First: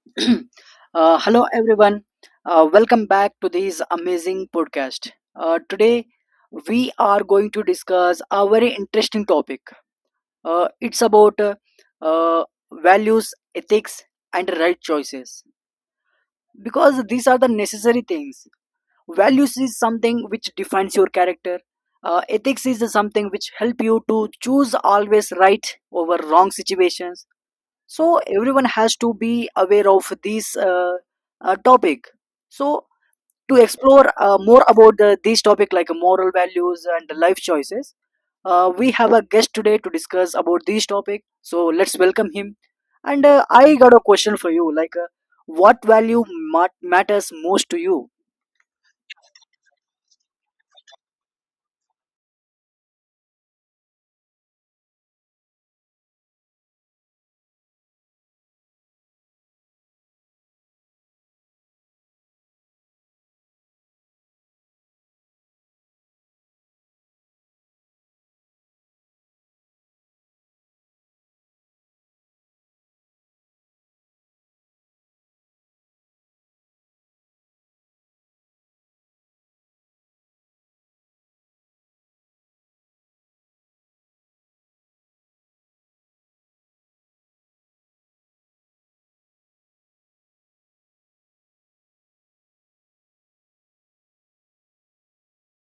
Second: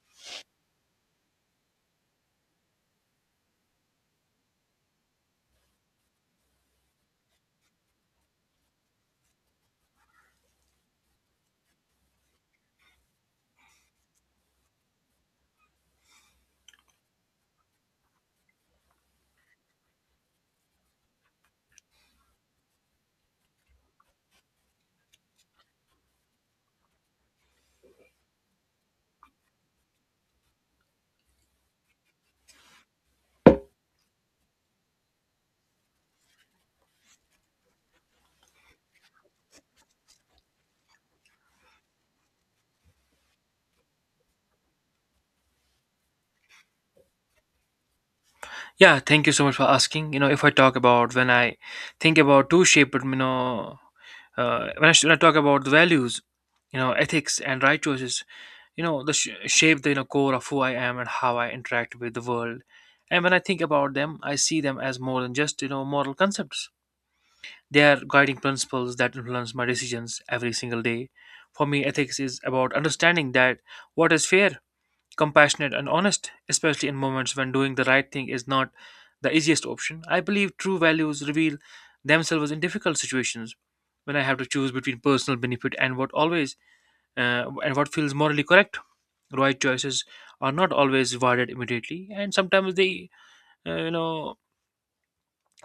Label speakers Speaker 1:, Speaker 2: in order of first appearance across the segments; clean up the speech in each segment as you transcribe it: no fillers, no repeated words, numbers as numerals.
Speaker 1: Hello, everyone. Welcome back to this amazing podcast. Today, we are going to discuss a very interesting topic. It's about uh, values, ethics, and right choices because these are the necessary things. Values is something which defines your character. Ethics is something which help you to choose always right over wrong situations, so everyone has to be aware of this topic. So to explore more about this topic like moral values and life choices, we have a guest today to discuss about this topic, so let's welcome him. And I got a question for you, like, what value matters most to you?
Speaker 2: Yeah, thank you so much for asking. You know, if I talk about when I think about two shape, but you know, when when I talk about the values, you know, ethics and right choices, you know, the shape the you know, core of who I am and how I interact with the world. And when I think about them, I see them as more than just you know moral concepts. They are guiding principles that influence my decisions every single day. For me, ethics is about understanding that what is fair, compassionate and honest, especially in moments when doing the right thing is not the easiest option. I believe true values reveal themselves in difficult situations when I have to choose between personal benefit and what always and what feels morally correct. Right choices are not always rewarded immediately, and sometimes uh, you know,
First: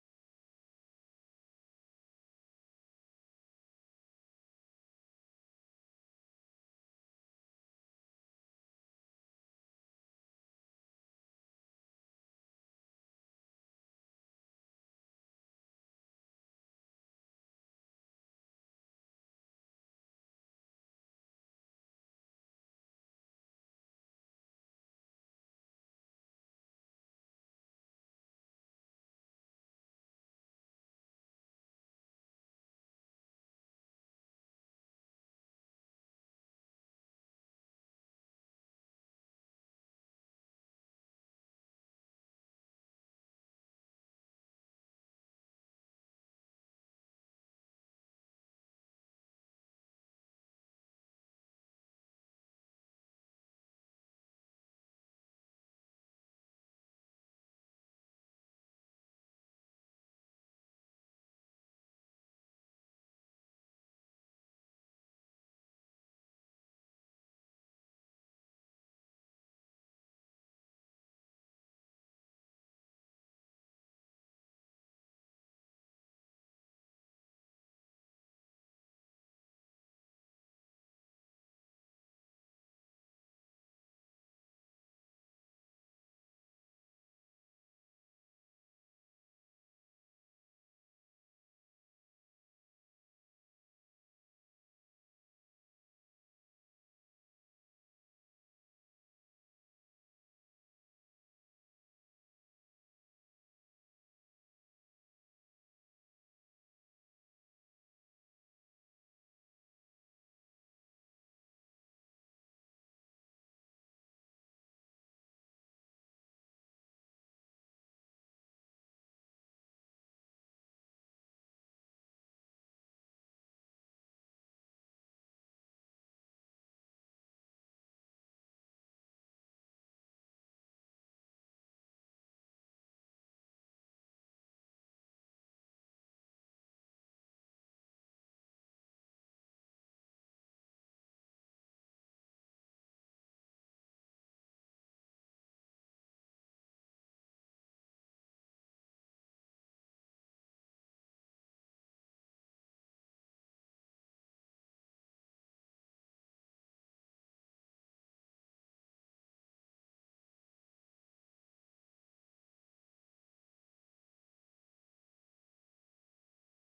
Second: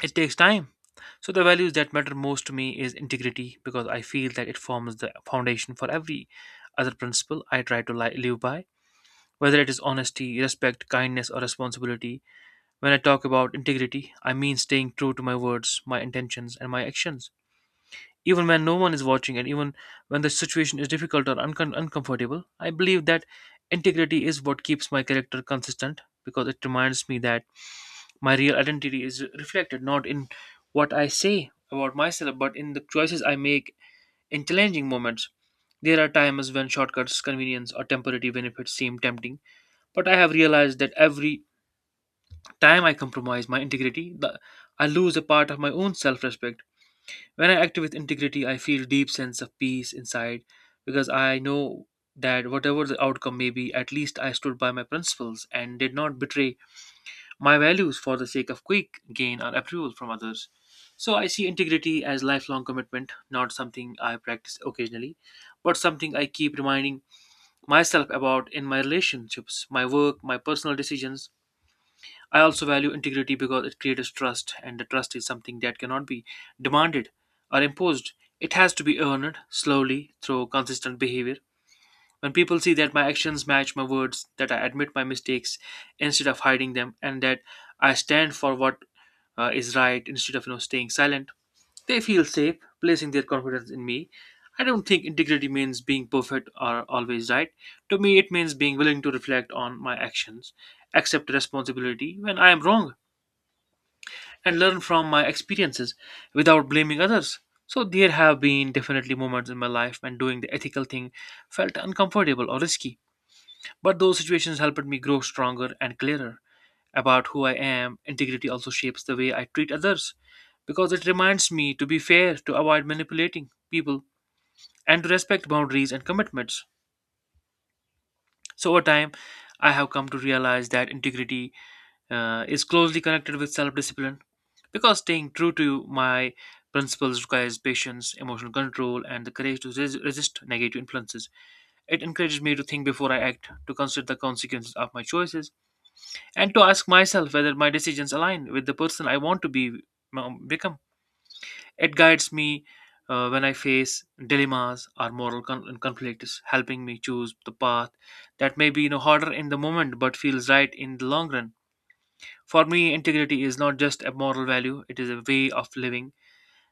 Speaker 2: it takes time. So the values that matter most to me is integrity because I feel that it forms the foundation for every other principle I try to live by whether it is honesty, respect, kindness, or responsibility, when I talk about integrity, I mean staying true to my words, my intentions, and my actions. Even when no one is watching, and even when the situation is difficult or uncomfortable, I believe that integrity is what keeps my character consistent because it reminds me that my real identity is reflected not in what I say about myself, but in the choices I make in challenging moments. There are times when shortcuts, convenience, or temporary benefits seem tempting but I have realized that every time I compromise my integrity, I lose a part of my own self respect. When I act with integrity, I feel deep sense of peace inside because I know that whatever the outcome may be, at least I stood by my principles and did not betray my values for the sake of quick gain or approval from others. So I see integrity as lifelong commitment, not something I practice occasionally, but something I keep reminding myself about in my relationships, my work, my personal decisions. I also value integrity because it creates trust, and the trust is something that cannot be demanded or imposed. It has to be earned slowly through consistent behavior. When people see that my actions match my words, that I admit my mistakes instead of hiding them, and that I stand for what is right instead of you know staying silent, they feel safe, placing their confidence in me. I don't think integrity means being perfect or always right. To me, it means being willing to reflect on my actions, accept responsibility when I am wrong, and learn from my experiences without blaming others. So there have been definitely moments in my life when doing the ethical thing felt uncomfortable or risky, but those situations helped me grow stronger and clearer about who I am. Integrity also shapes the way I treat others because it reminds me to be fair, to avoid manipulating people, and to respect boundaries and commitments. So over time, I have come to realize that integrity is closely connected with self discipline because staying true to my principles requires patience, emotional control, and the courage to resist negative influences. It encourages me to think before I act, to consider the consequences of my choices, and to ask myself whether my decisions align with the person I want to become. It guides me when I face dilemmas or moral conflicts, helping me choose the path that may be you know, harder in the moment but feels right in the long run. For me, integrity is not just a moral value, it is a way of living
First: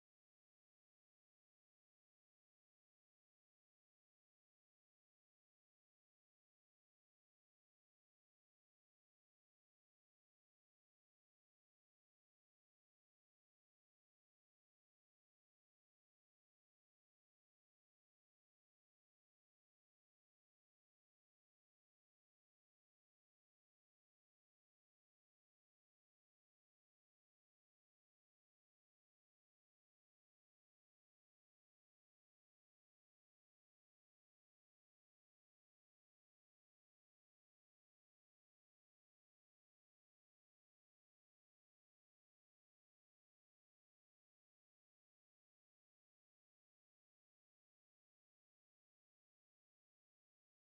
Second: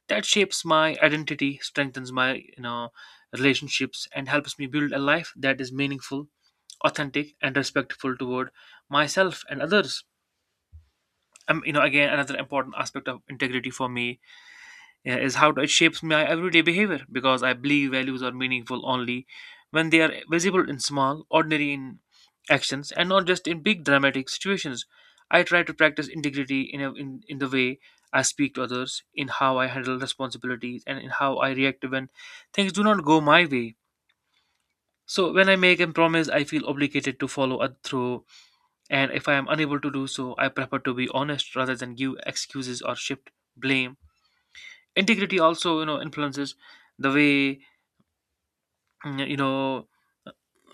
Speaker 2: that shapes my identity, strengthens my you know, relationships, and helps me build a life that is meaningful, authentic, and respectful toward myself and others. Again, another important aspect of integrity for me yeah, is how it shapes my everyday behavior because I believe values are meaningful only when they are visible in small, ordinary in actions and not just in big dramatic situations. I try to practice integrity in the way I speak to others, in how I handle responsibilities, and in how I react when things do not go my way. So, when I make a promise, I feel obligated to follow it through, and if I am unable to do so, I prefer to be honest rather than give excuses or shift blame. Integrity also you know influences the way mm, you know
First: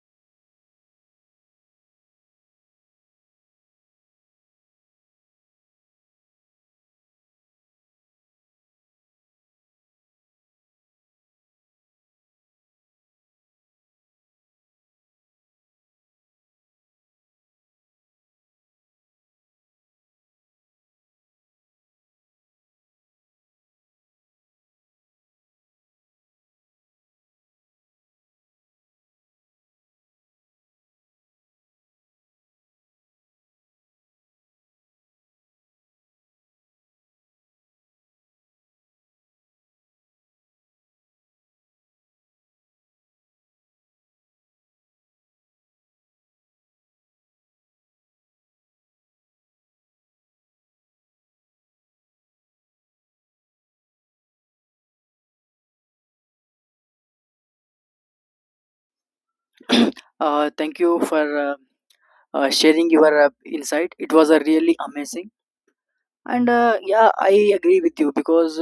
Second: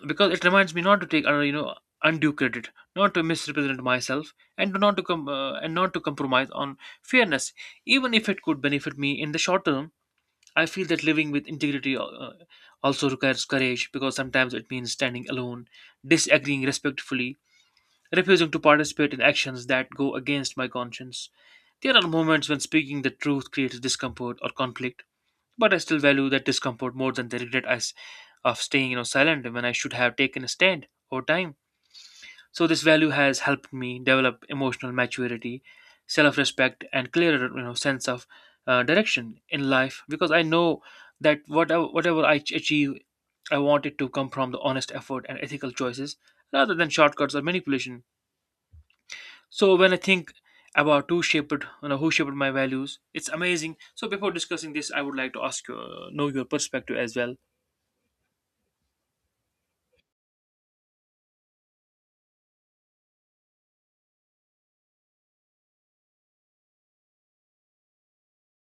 Speaker 2: because it reminds me not to take undue credit, not to misrepresent myself, and to not to com- and not to compromise on fairness even if it could benefit me in the short term. I feel that living with integrity also requires courage because sometimes it means standing alone, disagreeing respectfully, refusing to participate in actions that go against my conscience. There are moments when speaking the truth creates discomfort or conflict but I still value that discomfort more than the regret of staying, you know, silent when I should have taken a stand over time. So this value has helped me develop emotional maturity, self-respect, and clearer, you know, sense of direction in life because I know that whatever I achieve, I want it to come from the honest effort and ethical choices rather than shortcuts or manipulation. So when I think about who shaped my values it's amazing. So before discussing this I would like to ask you know your perspective as well.
Speaker 1: Thank you for sharing your insight. It was really amazing. And yeah, I agree with you, because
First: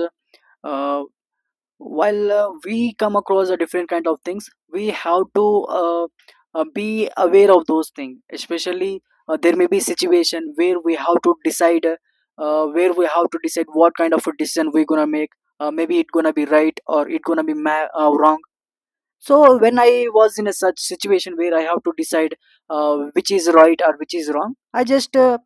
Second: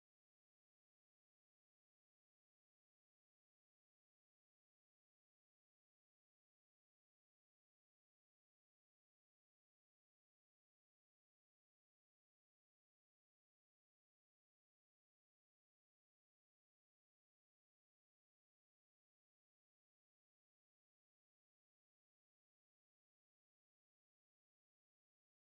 Speaker 1: uh, while we come across a different kind of things, we have to be aware of those things, especially there may be situation where we have to decide, what kind of a decision we're gonna make. Maybe it's gonna be right, or it's gonna be wrong. So when I was in a such situation where I have to decide which is right or which is wrong, I just uh,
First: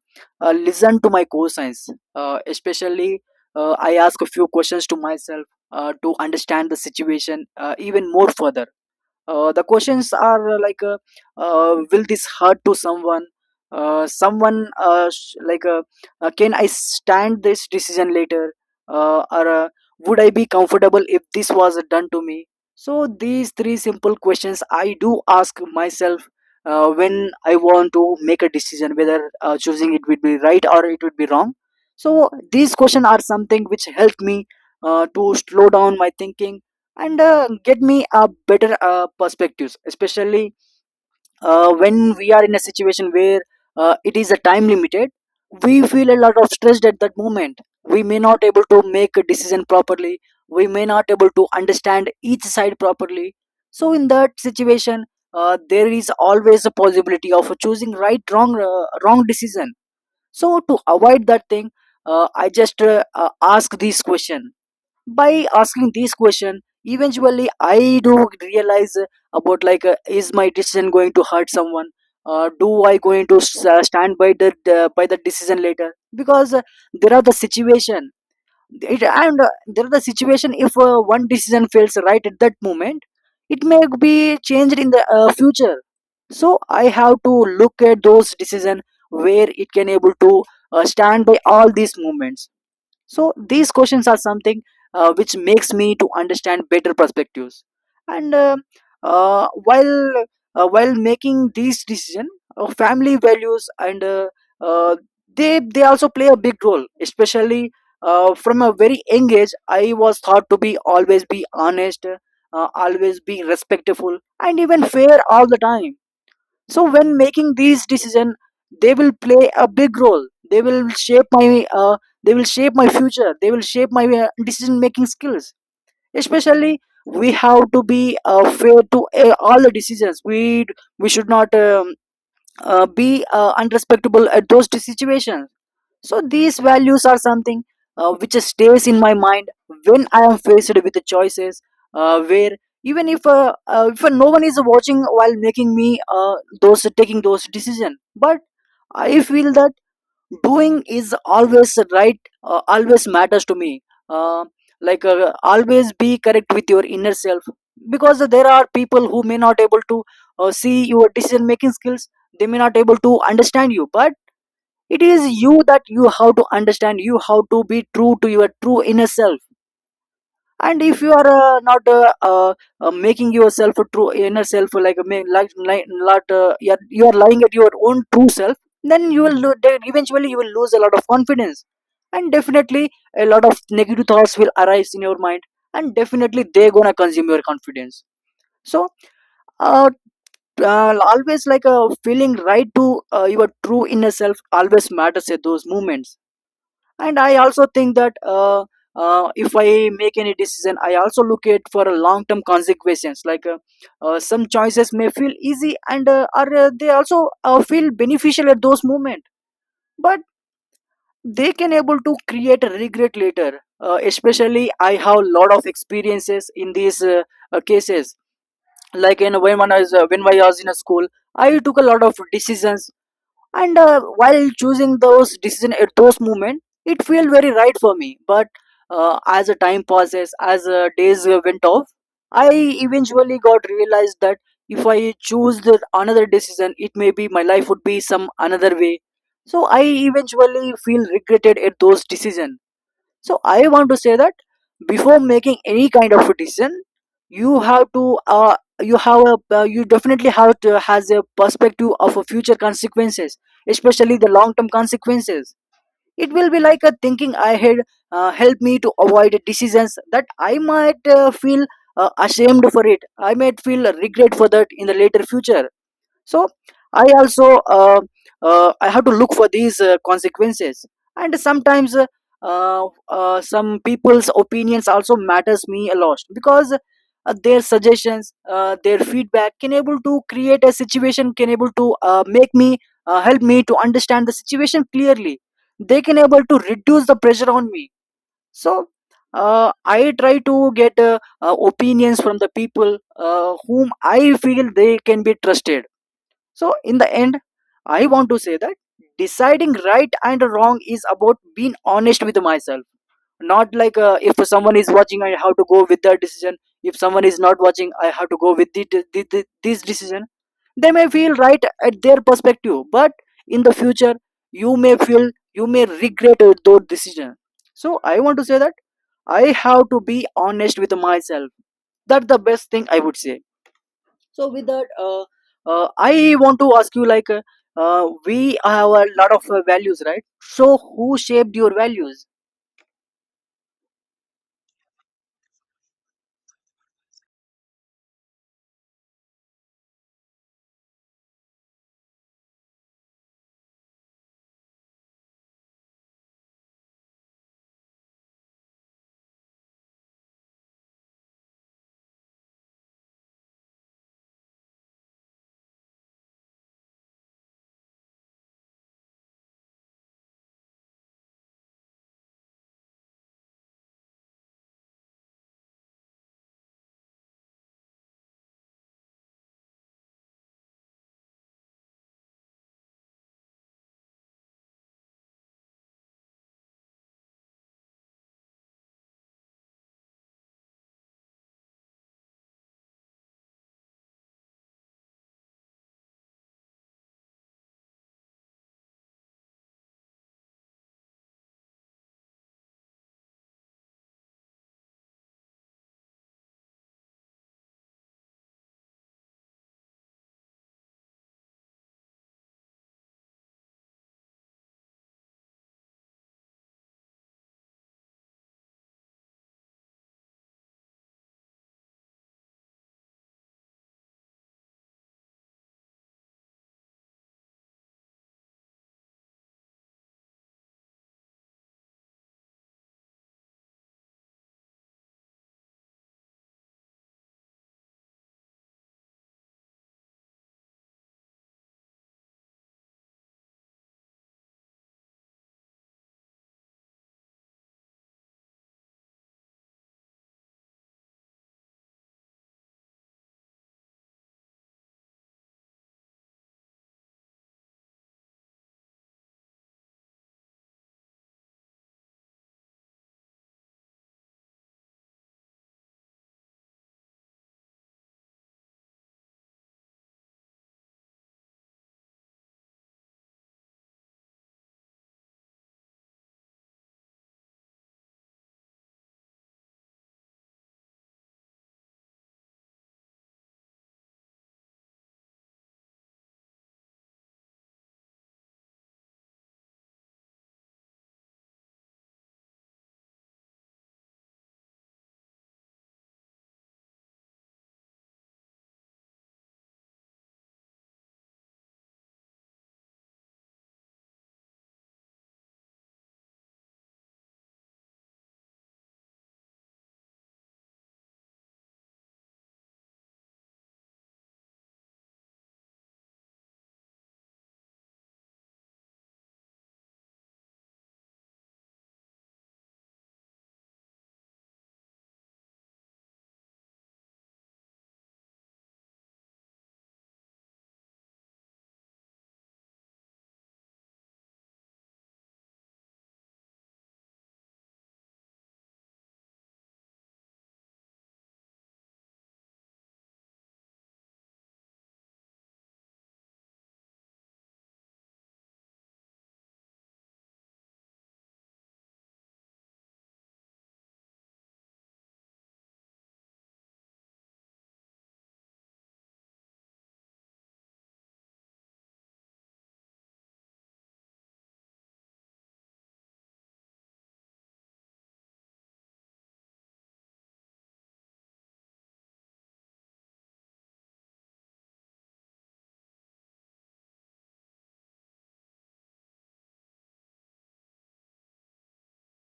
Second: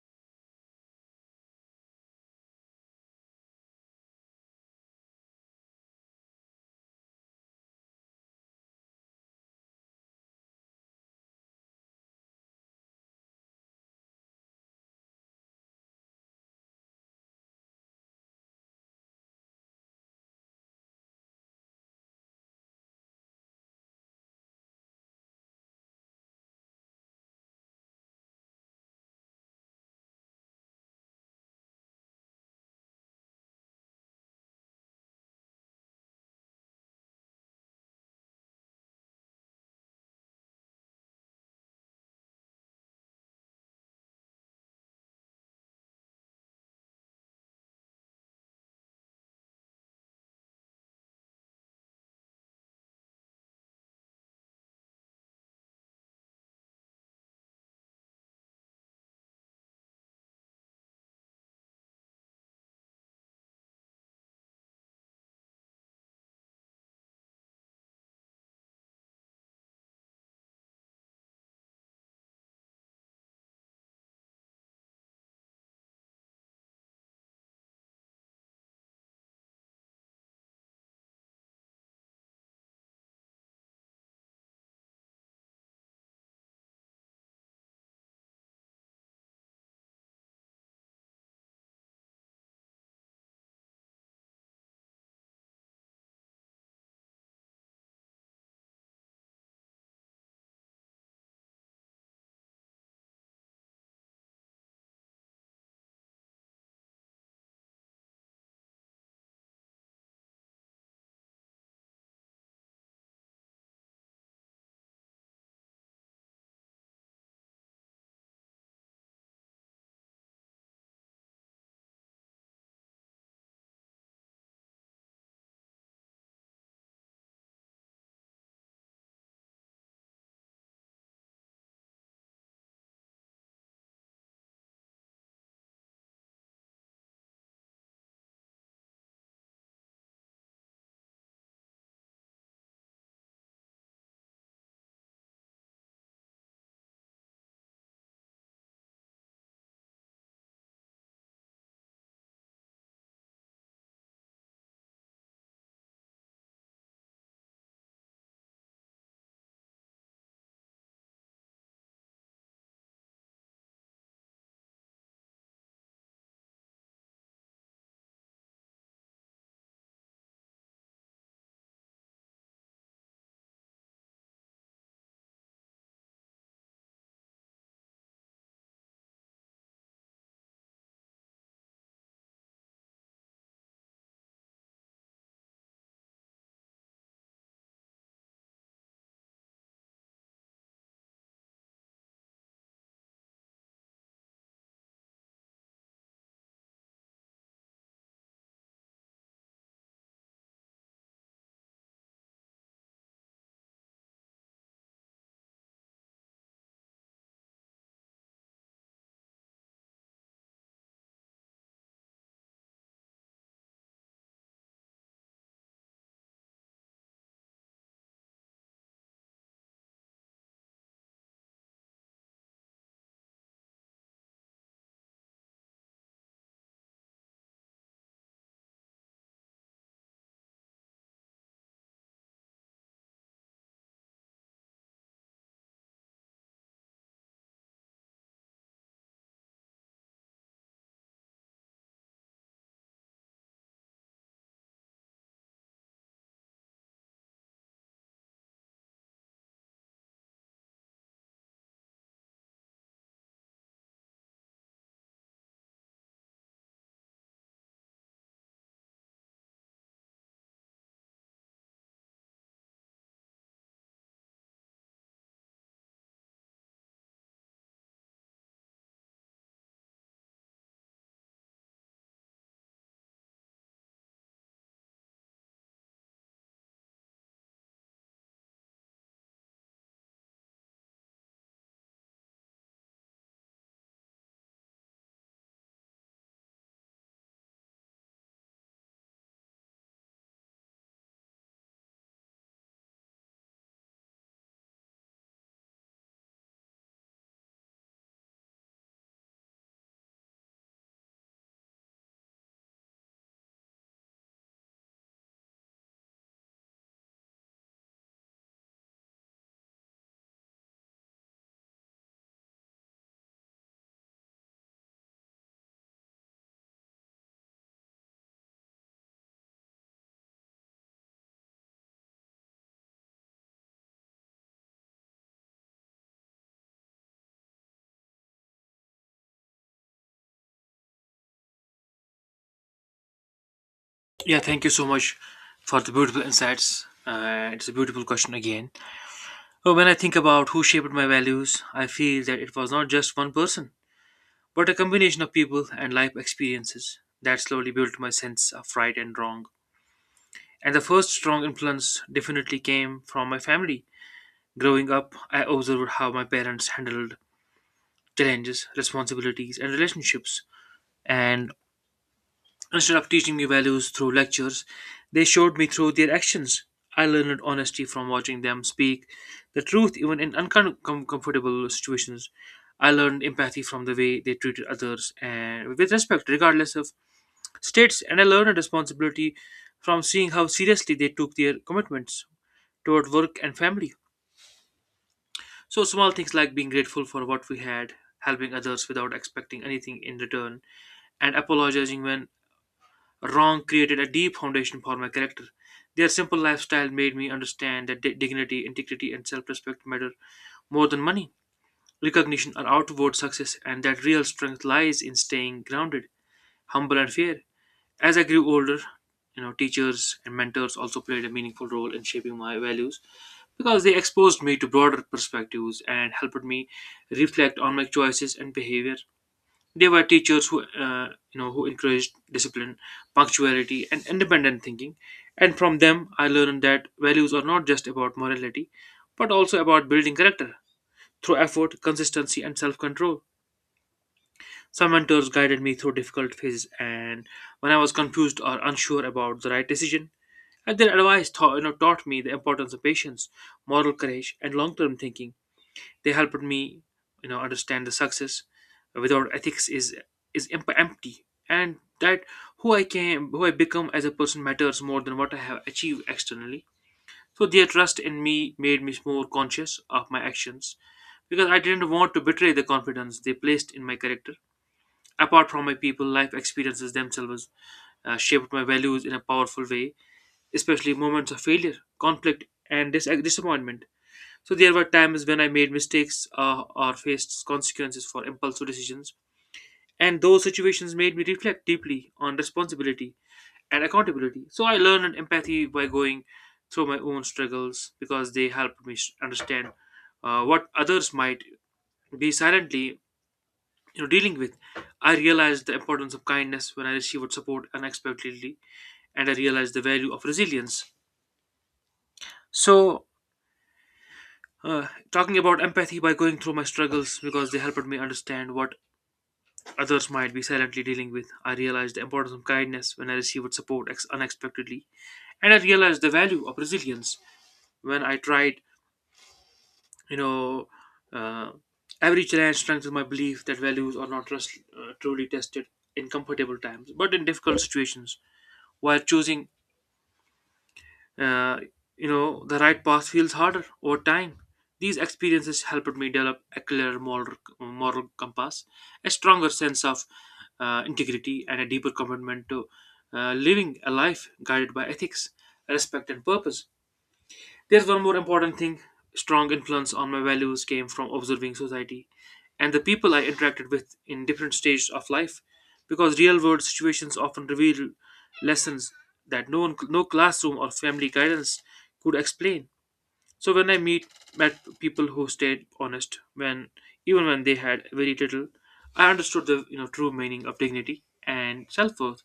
Speaker 1: uh, listen to my co-science. Especially, I ask a few questions to myself to understand the situation even more further. The questions are, like, will this hurt to someone? Uh, someone uh, sh- like, uh, can I stand this decision later? Or, would I be comfortable if this was done to me? So these three simple questions I do ask myself when I want to make a decision whether choosing it would be right or it would be wrong. So these questions are something which help me to slow down my thinking and get me a better perspectives, especially when we are in a situation where it is a time limited. We feel a lot of stress at that moment. We may not able to make a decision properly. We may not able to understand each side properly. So in that situation, there is always a possibility of choosing wrong decision. So to avoid that thing, I just ask this question. By asking these question, eventually I do realize about like is my decision going to hurt someone? Do I going to stand by by the decision later? Because there are the situation, it, and there are the situation if one decision fails right at that moment, it may be changed in the future. So I have to look at those decision where it can able to stand by all these moments. So these questions are something which makes me to understand better perspectives. And uh, while while making these decision, family values and uh, they also play a big role, especially from a very young age I was taught to be always be honest, always be respectful, and even fair all the time. So when making these decision, they will play a big role. They will shape my uh, they will shape my future. They will shape my decision making skills. Especially, we have to be fair to all the decisions we. We should not be unrespectable at those situations. So these values are something which stays in my mind when I am faced with the choices where, even if no one is watching while making me those taking those decision, but I feel that doing is always right, always matters to me. Uh, like, always be correct with your inner self, because there are people who may not able to see your decision making skills. They may not able to understand you, but it is you that you have to understand. You have to be true to your true inner self. And if you are not making yourself a true inner self, like, ma- like not you are lying at your own true self, then you will then eventually you will lose a lot of confidence. And definitely a lot of negative thoughts will arise in your mind, and definitely they're gonna consume your confidence. So uh, always like feeling right to your true inner self always matters at those moments. And I also think that if I make any decision, I also look at for a long term consequences, like, some choices may feel easy, and are they also feel beneficial at those moment, but they can able to create a regret later. Especially, I have lot of experiences in these cases, like in when I was in a school. I took a lot of decisions, and while choosing those decision at those moment, it felt very right for me. But as the time passes, as days went off, I eventually got realized that if I choose the another decision, it may be my life would be some another way. So I eventually feel regretted at those decision. So I want to say that before making any kind of decision, you have a you definitely have to has a perspective of a future consequences, especially the long term consequences. It will be like a thinking ahead. Help me to avoid decisions that I might feel ashamed for it. I might feel regret for that in the later future. So I also uh, I have to look for these consequences. And sometimes some people's opinions also matters me a lot, because their suggestions, their feedback can able to create a situation, can able to make me, help me to understand the situation clearly. They can able to reduce the pressure on me. So I try to get opinions from the people whom I feel they can be trusted. So, in the end, I want to say that deciding right and wrong is about being honest with myself. Not like, if someone is watching, I have to go with that decision. If someone is not watching, I have to go with this decision. They may feel right at their perspective, but in the future, you may feel you may regret those decisions. So, I want to say that I have to be honest with myself. That's the best thing I would say. So with that, I want to ask you, like, we have a lot of values, right? So who shaped your values?
Speaker 2: Yeah, thank you so much for the beautiful insights. It's a beautiful question again. When I think about who shaped my values, I feel that it was not just one person, but a combination of people and life experiences that slowly built my sense of right and wrong. And the first strong influence definitely came from my family. Growing up, I observed how my parents handled challenges, responsibilities, and relationships, and instead of teaching me values through lectures, they showed me through their actions. I learned honesty from watching them speak the truth even in uncomfortable situations. I learned empathy from the way they treated others and with respect, regardless of states. And I learned responsibility from seeing how seriously they took their commitments toward work and family. So, small things like being grateful for what we had, helping others without expecting anything in return, and apologizing when wrong created a deep foundation for my character. Their simple lifestyle made me understand that dignity, integrity, and self respect matter more than money, recognition, or outward success, and that real strength lies in staying grounded, humble, and fair. As I grew older, you know, teachers and mentors also played a meaningful role in shaping my values because they exposed me to broader perspectives and helped me reflect on my choices and behavior. They were teachers who who encouraged discipline, punctuality, and independent thinking. And from them, I learned that values are not just about morality, but also about building character through effort, consistency, and self-control. Some mentors guided me through difficult phases, and when I was confused or unsure about the right decision, and their advice taught me the importance of patience, moral courage, and long-term thinking. They helped me, you know, understand the success without ethics is empty, and that who I become as a person matters more than what I have achieved externally. So their trust in me made me more conscious of my actions because I didn't want to betray the confidence they placed in my character. Apart from my people, life experiences themselves shaped my values in a powerful way, especially moments of failure, conflict, and disappointment. So there were times when I made mistakes or faced consequences for impulsive decisions, and those situations made me reflect deeply on responsibility and accountability. So I learned empathy by going through my own struggles because they helped me understand what others might be silently you know, dealing with. I realized the importance of kindness when I received support unexpectedly, and I realized the value of resilience. So talking about empathy by going through my struggles because they helped me understand what others might be silently dealing with. I realized the importance of kindness when I received support unexpectedly, and I realized the value of resilience when I tried. You know, uh, every challenge strengthens my belief that values are not truly tested in comfortable times, but in difficult situations. While choosing Uh, you know, the right path feels harder over time. These experiences helped me develop a clearer moral compass, a stronger sense of integrity, and a deeper commitment to living a life guided by ethics, respect, and purpose. There's one more important thing. Strong influence on my values came from observing society and the people I interacted with in different stages of life, because real world situations often reveal lessons that no one, no classroom or family guidance could explain. So when I meet met people who stayed honest when even when they had very little, I understood the true meaning of dignity and self worth.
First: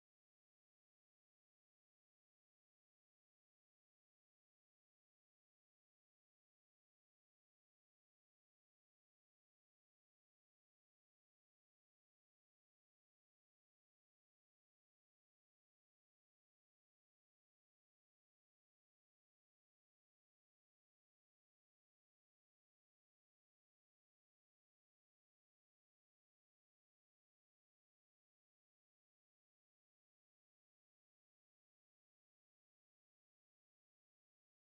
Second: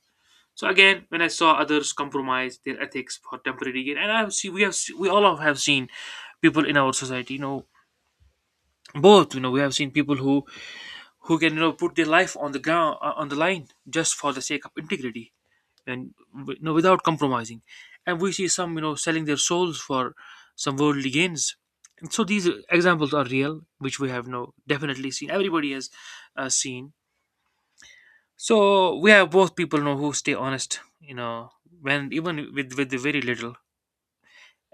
Speaker 2: So again, when I saw others compromise their ethics for temporary gain, and I see we all have seen people in our society, both, we have seen people who can put their life on the ground on the line just for the sake of integrity and without compromising, and we see some selling their souls for some worldly gains. And so these examples are real, which we have no definitely seen. Everybody has seen. So we have both people who stay honest, you know, when even with very little.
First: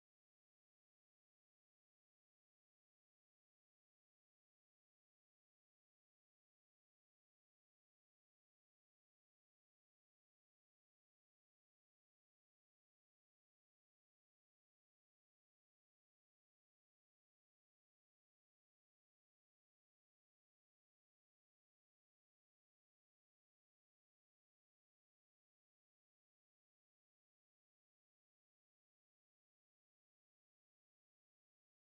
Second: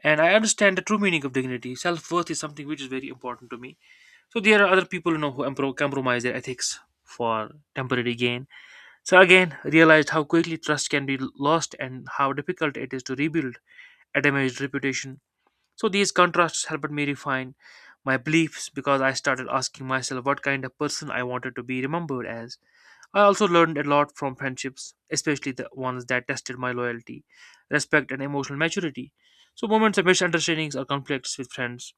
Speaker 2: And I understand the true meaning of dignity. Self worth is something which is very important to me. So there are other people who compromise their ethics for temporary gain. So again, realized how quickly trust can be lost and how difficult it is to rebuild a damaged reputation. So these contrasts helped me refine my beliefs because I started asking myself what kind of person I wanted to be remembered as. I also learned a lot from friendships, especially the ones that tested my loyalty, respect, and emotional maturity. So, moments of misunderstandings or conflicts with friends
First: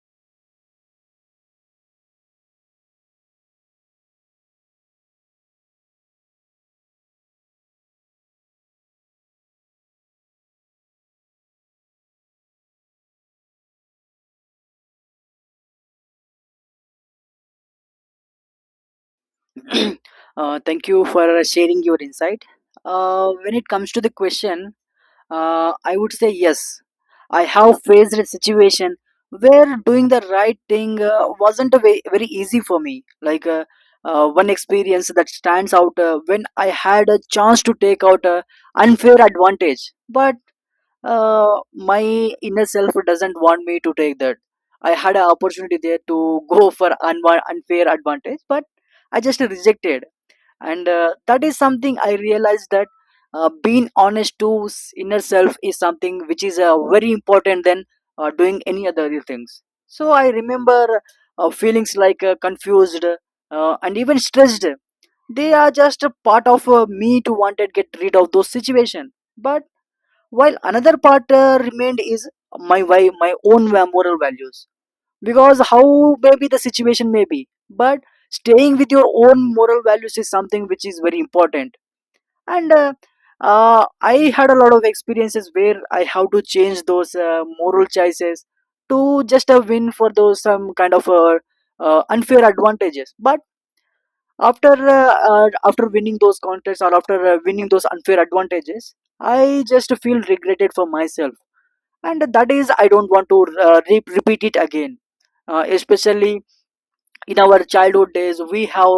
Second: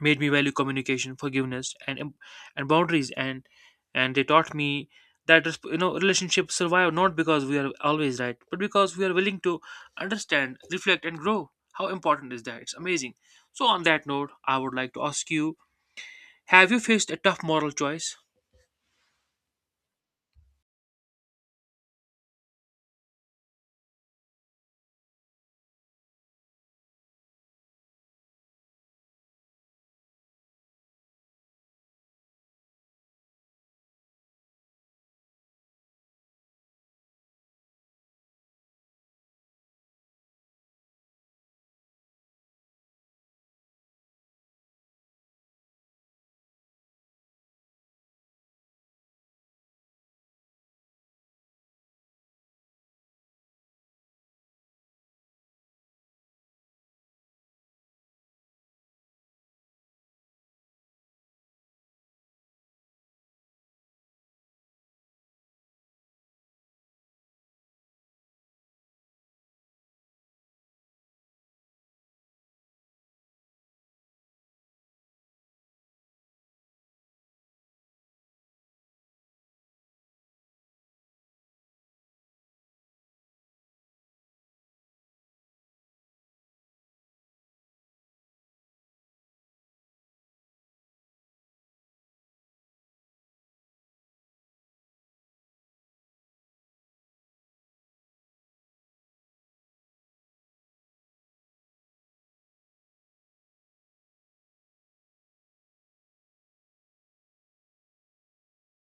Speaker 2: made me value communication, forgiveness, and boundaries, and they taught me that relationships survive not because we are always right, but because we are willing to understand, reflect, and grow. How important is that? It's amazing. So, on that note, I would like to ask you: have you faced a tough moral choice?
Speaker 1: Thank you for sharing your insight. When it comes to the question, I would say yes. I have faced a situation where doing the right thing wasn't a very easy for me. Like, one experience that stands out, when I had a chance to take out a unfair advantage, but my inner self doesn't want me to take that. I had an opportunity there to go for unfair advantage, but I just rejected. And that is something I realized that being honest to inner self is something which is very important than doing any other things. So I remember feelings like confused and even stressed. They are just a part of me to wanted get rid of those situation, but while another part remained is my moral values, because how maybe the situation may be, but staying with your own moral values is something which is very important. And I had a lot of experiences where I have to change those moral choices to just a win for those some kind of unfair advantages, but after after winning those contests or after winning those unfair advantages, I just feel regretted for myself. And that is I don't want to repeat it again. Especially in our childhood days, we have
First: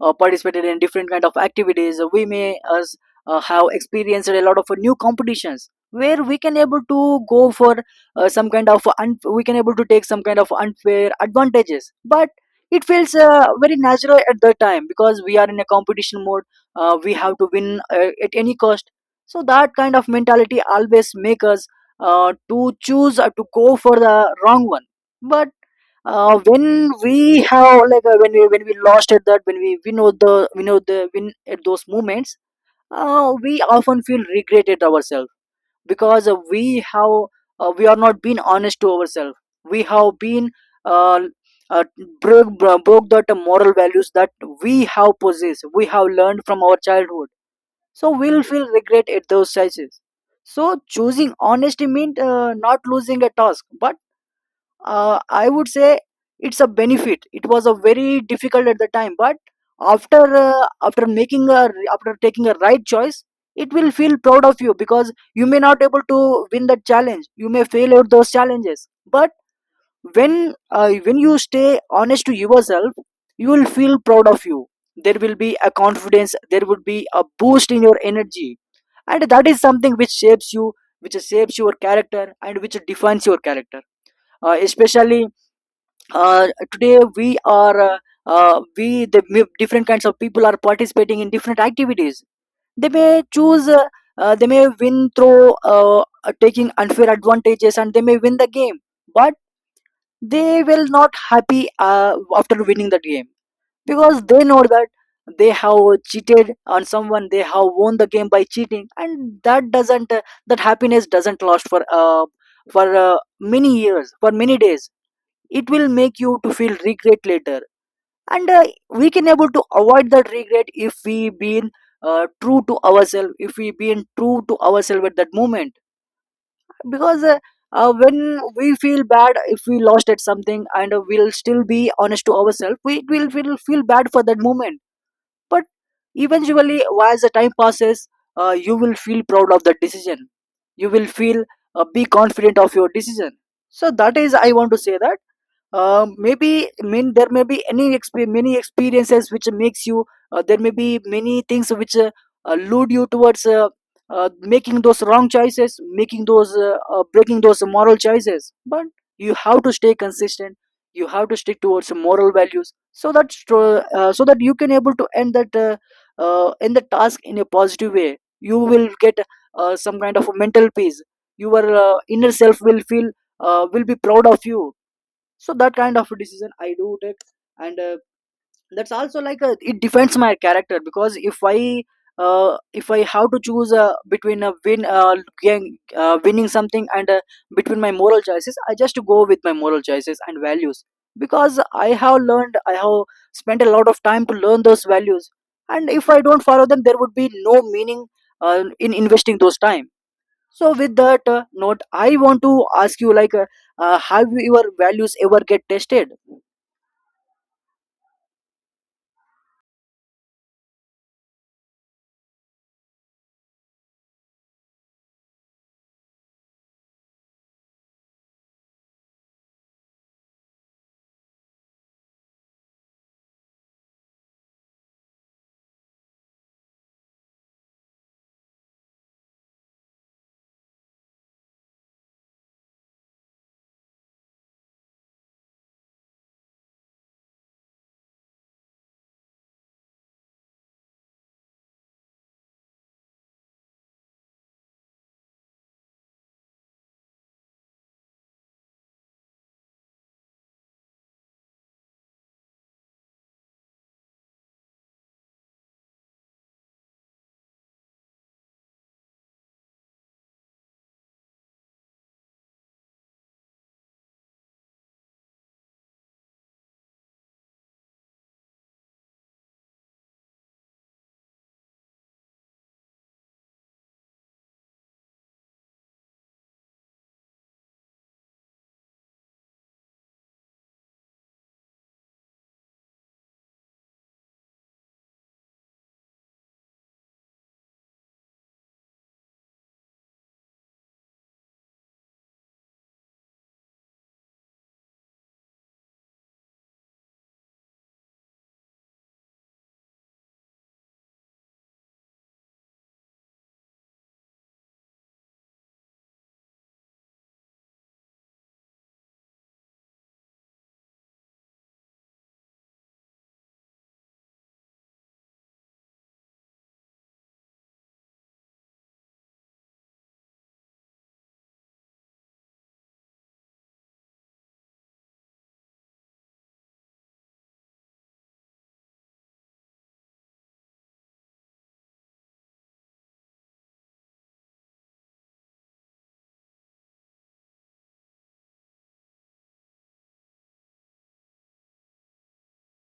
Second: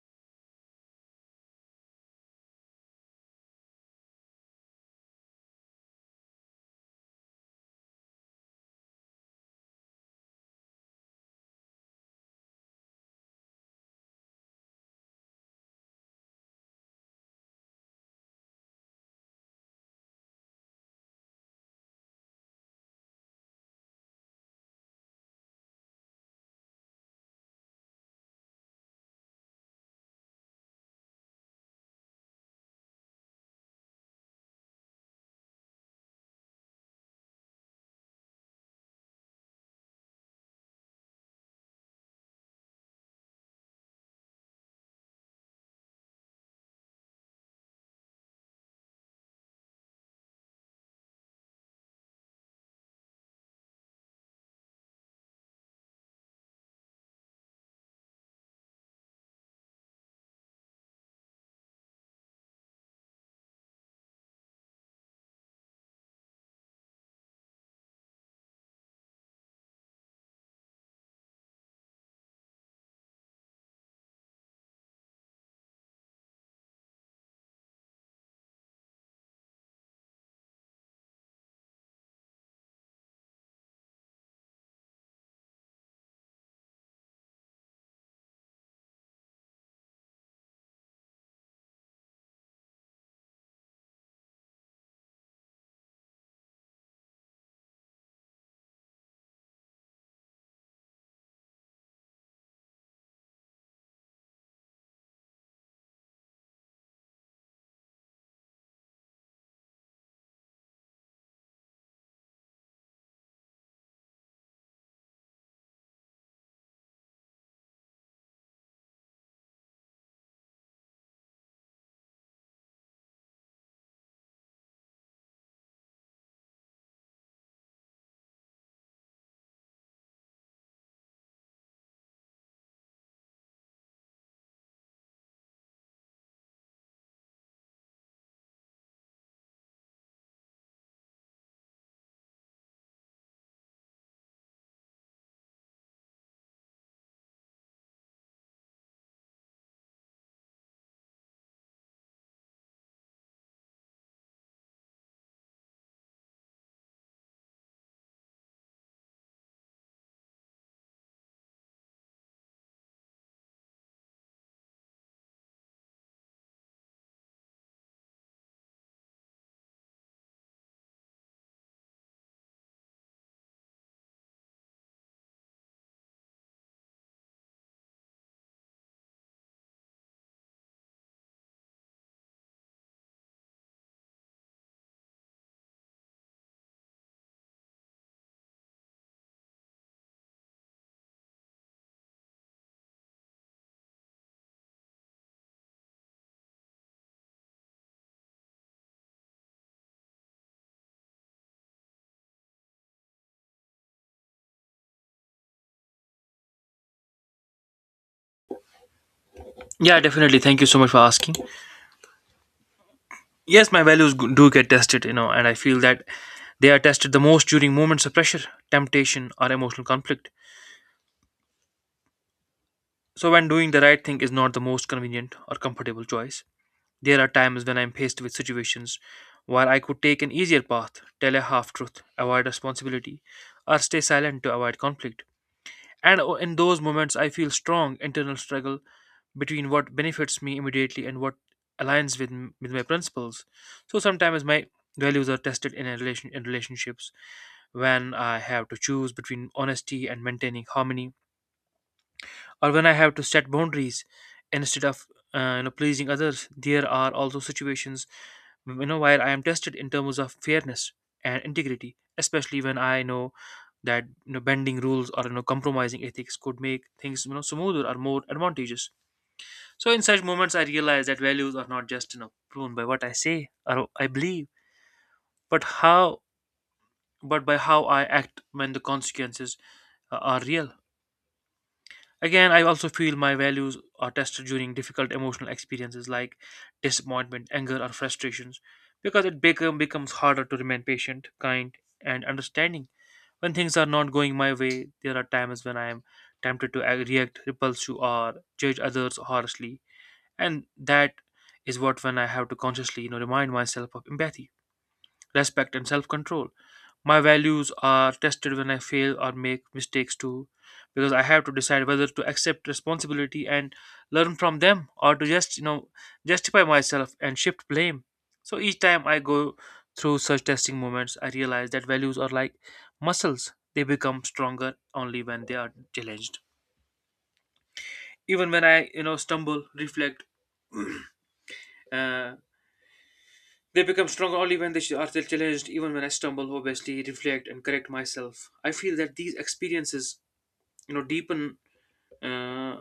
Speaker 1: participated in different kind of activities. We may as have experienced a lot of new competitions where we can able to go for some kind of un- we can able to take some kind of unfair advantages, but it feels very natural at the time because we are in a competition mode. We have to win at any cost. So that kind of mentality always make us to choose to go for the wrong one. But when we have like, when we lost at that, when we know the win at those moments, we often feel regretted ourselves. Because we are not being honest to ourselves. We have been uh, uh, broke that moral values that we have possessed, we have learned from our childhood. So we'll feel regret at those sizes. So choosing honesty means not losing a task, but I would say it's a benefit. It was a very difficult at the time, but after after making a after taking a right choice, it will feel proud of you because you may not able to win that challenge. You may fail at those challenges, but when you stay honest to yourself, you will feel proud of you. There will be a confidence. There would be a boost in your energy, and that is something which shapes you, which shapes your character, and which defines your character. Especially today we the different kinds of people are participating in different activities. They may choose they may win through taking unfair advantages, and they may win the game, but they will not happy after winning that game, because they know that they have cheated on someone. They have won the game by cheating, and that doesn't that happiness doesn't last for many years, for many days. It will make you to feel regret later. And we can able to avoid that regret if we been true to ourselves if we been true to ourselves at that moment. Because when we feel bad, if we lost at something, and we'll still be honest to ourselves, we will feel bad for that moment, but eventually, as the time passes, you will feel proud of that decision. You will feel be confident of your decision. So that is I want to say that, maybe I mean there may be many experiences which makes you. There may be many things which allude you towards making those wrong choices, making those breaking those moral choices. But you have to stay consistent. You have to stick towards moral values, so that so that you can able to end that end the task in a positive way. You will get some kind of a mental peace. Your inner self will feel will be proud of you. So that kind of decision I do take. And that's also like a, it defines my character, because if I if I have to choose between a win, winning something, and between my moral choices, I just go with my moral choices and values. Because I have learned, I have spent a lot of time to learn those values, and if I don't follow them, there would be no meaning in investing those time. So with that note, I want to ask you like, have your values ever get tested?
Speaker 2: Yeah, definitely. Thank you so much for asking. Yes, do get tested, you know, and I feel that they are tested the most during moments of pressure, temptation, or emotional conflict. So, when doing the right thing is not the most convenient or comfortable choice, there are times when I am faced with situations where I could take an easier path, tell a half truth, avoid responsibility, or stay silent to avoid conflict. And in those moments, I feel strong internal struggle between what benefits me immediately and what with my principles. So sometimes my values are tested in relationships when I have to choose between honesty and maintaining harmony or when I have to set boundaries instead of pleasing others. There are also situations while I am tested in terms of fairness and integrity, especially when I know that bending rules or compromising ethics could make things smoother or more advantageous. So in such moments, I realize that values are not just proven by what I say or I believe, but how but by how I act when the consequences are real. Again, I also feel my values are tested during difficult emotional experiences like disappointment, anger, or frustrations because becomes harder to remain patient, kind, and understanding. When things are not going my way, there are times when I am tempted to react repulse you, or judge others harshly, and that is what when I have to consciously, you know, remind myself of empathy, respect, and self control. My values are tested when I fail or make mistakes too, because I have to decide whether to accept responsibility and learn from them or to just, you know, justify myself and shift blame. So each time I go through such testing moments, I realize that values are like muscles; they become stronger only when they are challenged. Even when I, you know, stumble, reflect, uh, they become stronger only when they are still challenged, even when I stumble, obviously, reflect and correct myself. I feel that these experiences, you know, deepen uh,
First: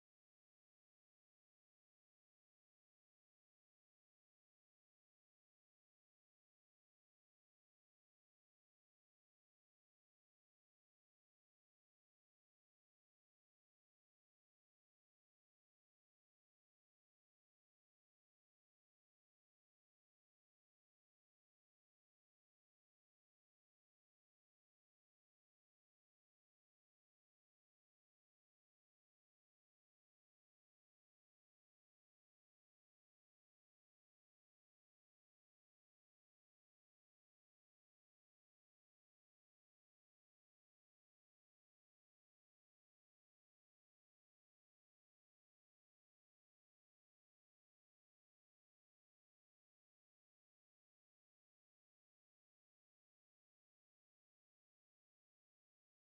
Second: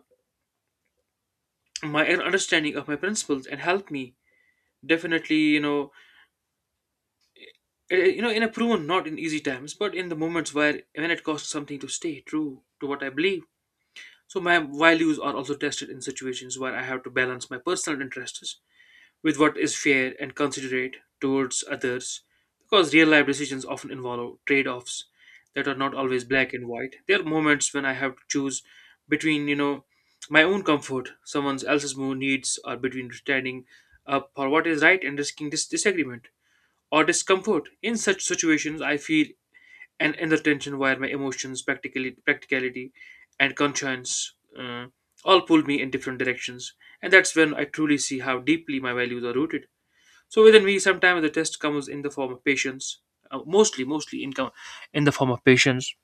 Speaker 2: my understanding of my principles and help me definitely, you know, you know, in a proven not in easy times, but in the moments where when it costs something to stay true to what I believe. So my values are also tested in situations where I have to balance my personal interests with what is fair and considerate towards others because real life decisions often involve trade offs that are not always black and white. There are moments when I have to choose between, you know, my own comfort, someone else's more needs, or between standing up for what is right and risking disagreement or discomfort. In such situations, I feel an inner tension where my emotions, practicality, and conscience uh, all pull me in different directions. And that's when I truly see how deeply my values are rooted. So within me, sometimes the test comes in the form of patience, uh, mostly, mostly in, com- in the form of patience,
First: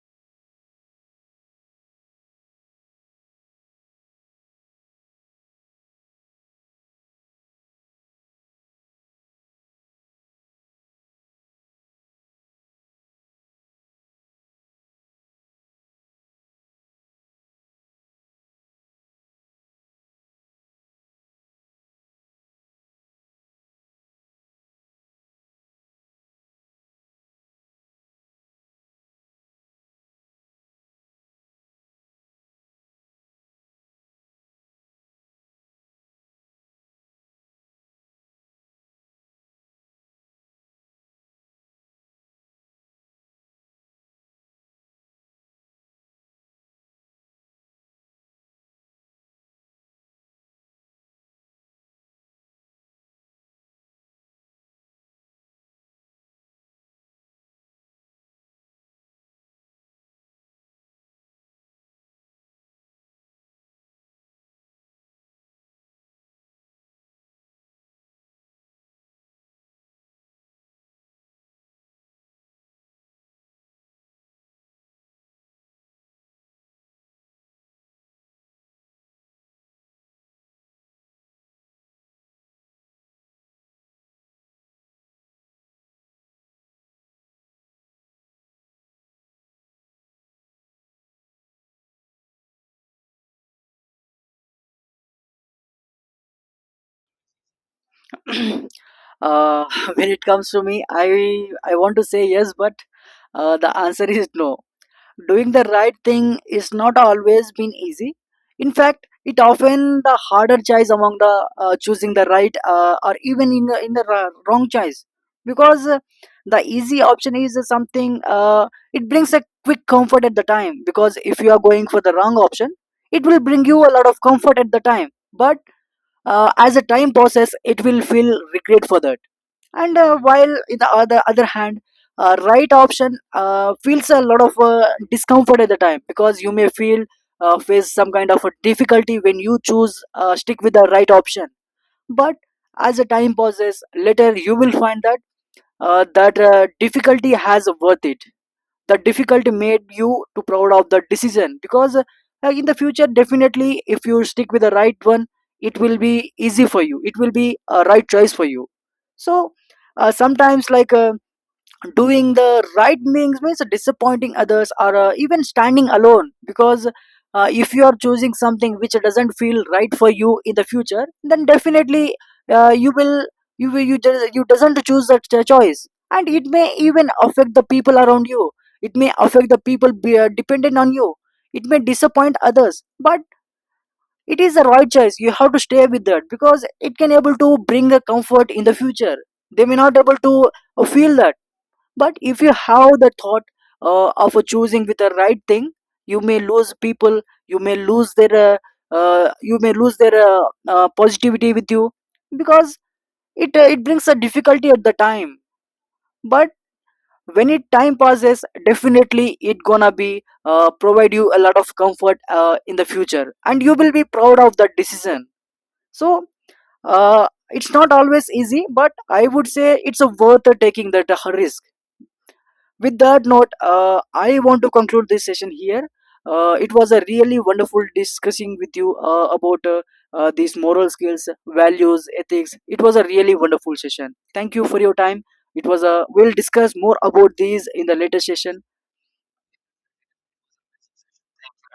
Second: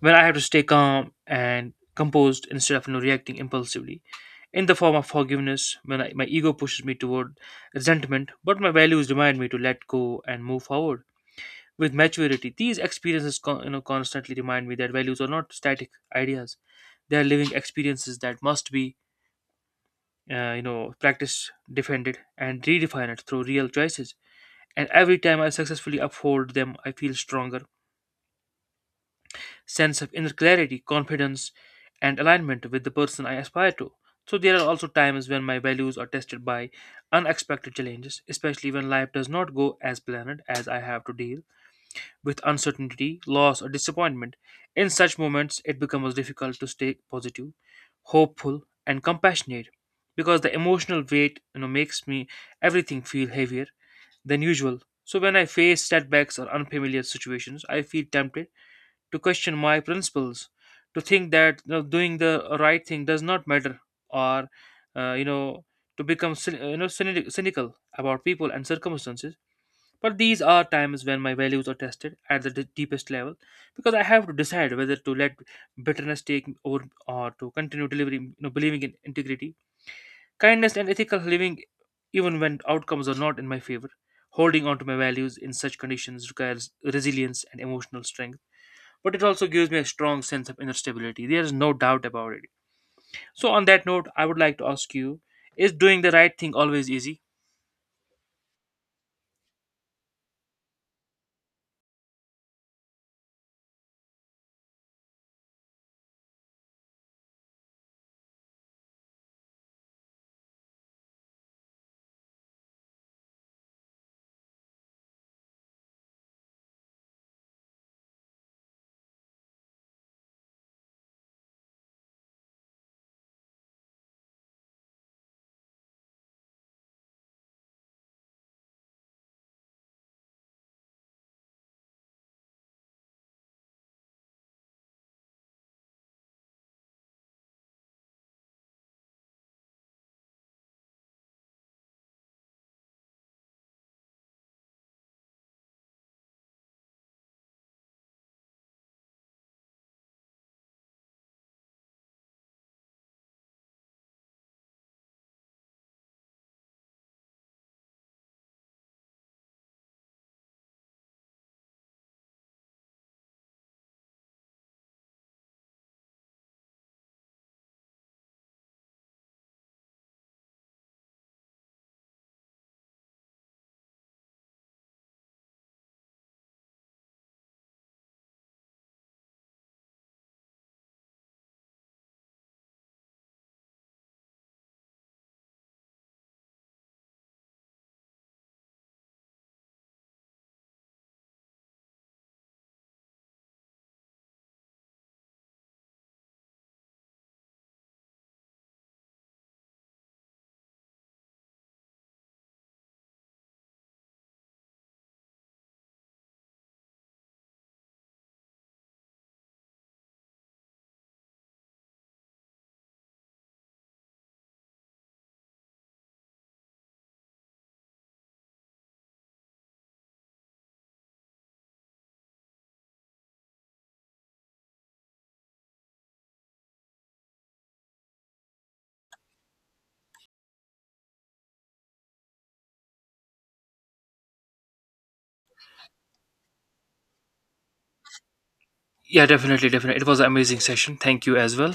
Speaker 2: where I have to stay calm and composed instead of, you know, reacting impulsively. In the form of forgiveness, my ego pushes me toward resentment, but my values remind me to let go and move forward. With maturity, these experiences you know, constantly remind me that values are not static ideas; they are living experiences that must be, you know, practiced, defended, and redefined through real choices. And every time I successfully uphold them, I feel stronger sense of inner clarity, confidence, and alignment with the person I aspire to. So there are also times when my values are tested by unexpected challenges, especially when life does not go as planned as I have to deal with uncertainty, loss, or disappointment. In such moments, it becomes difficult to stay positive, hopeful, and compassionate because the emotional weight makes me everything feel heavier than usual. So when I face setbacks or unfamiliar situations, I feel tempted to question my principles, to think that, you know, doing the right thing does not matter, or you know, to become you know, cynical about people and circumstances. But these are times when my values are tested at the deepest level, because I have to decide whether to let bitterness take over or to continue delivering, you know, believing in integrity, kindness and ethical living, even when outcomes are not in my favor. Holding on to my values in such conditions requires resilience and emotional strength, but it also gives me a strong sense of inner stability. There is no doubt about it. So, on that note, I would like to ask you, is doing the right thing always easy?
Speaker 1: uh, when it comes to me, I want to say yes, but the answer is no. Doing the right thing is not always been easy. In fact, it often the harder choice among the choosing the right or even in wrong choice. Because the easy option is something, it brings a quick comfort at the time, because if you are going for the wrong option, it will bring you a lot of comfort at the time, but as a time process, it will feel regret for that. And while in the other hand, right option feels a lot of discomfort at the time, because you may feel face some kind of a difficulty when you choose stick with the right option. But as the time passes later, you will find that difficulty has worth it. The difficulty made you too proud of the decision. Because in the future definitely, if you stick with the right one, it will be easy for you, it will be a right choice for you. So sometimes, doing the right things means disappointing others, or even standing alone. Because if you are choosing something which doesn't feel right for you in the future, then definitely you will you doesn't choose that choice, and it may even affect the people around you. It may affect the people dependent on you. It may disappoint others, but it is the right choice, you have to stay with that, because it can able to bring a comfort in the future. They may not able to feel that, but if you have the thought of choosing with the right thing, you may lose people. You may lose their. You may lose their positivity with you, because it it brings a difficulty at the time. But when it time passes, definitely it gonna be provide you a lot of comfort in the future, and you will be proud of that decision. So it's not always easy, but I would say it's a worth taking that risk. With that note, I want to conclude this session here. It was a really wonderful discussing with you about these moral skills, values, ethics. It was a really wonderful session. Thank you for your time. It was a we'll discuss more about these in the later session.
Speaker 2: Yeah, definitely, definitely. It was an amazing session. Thank you as well.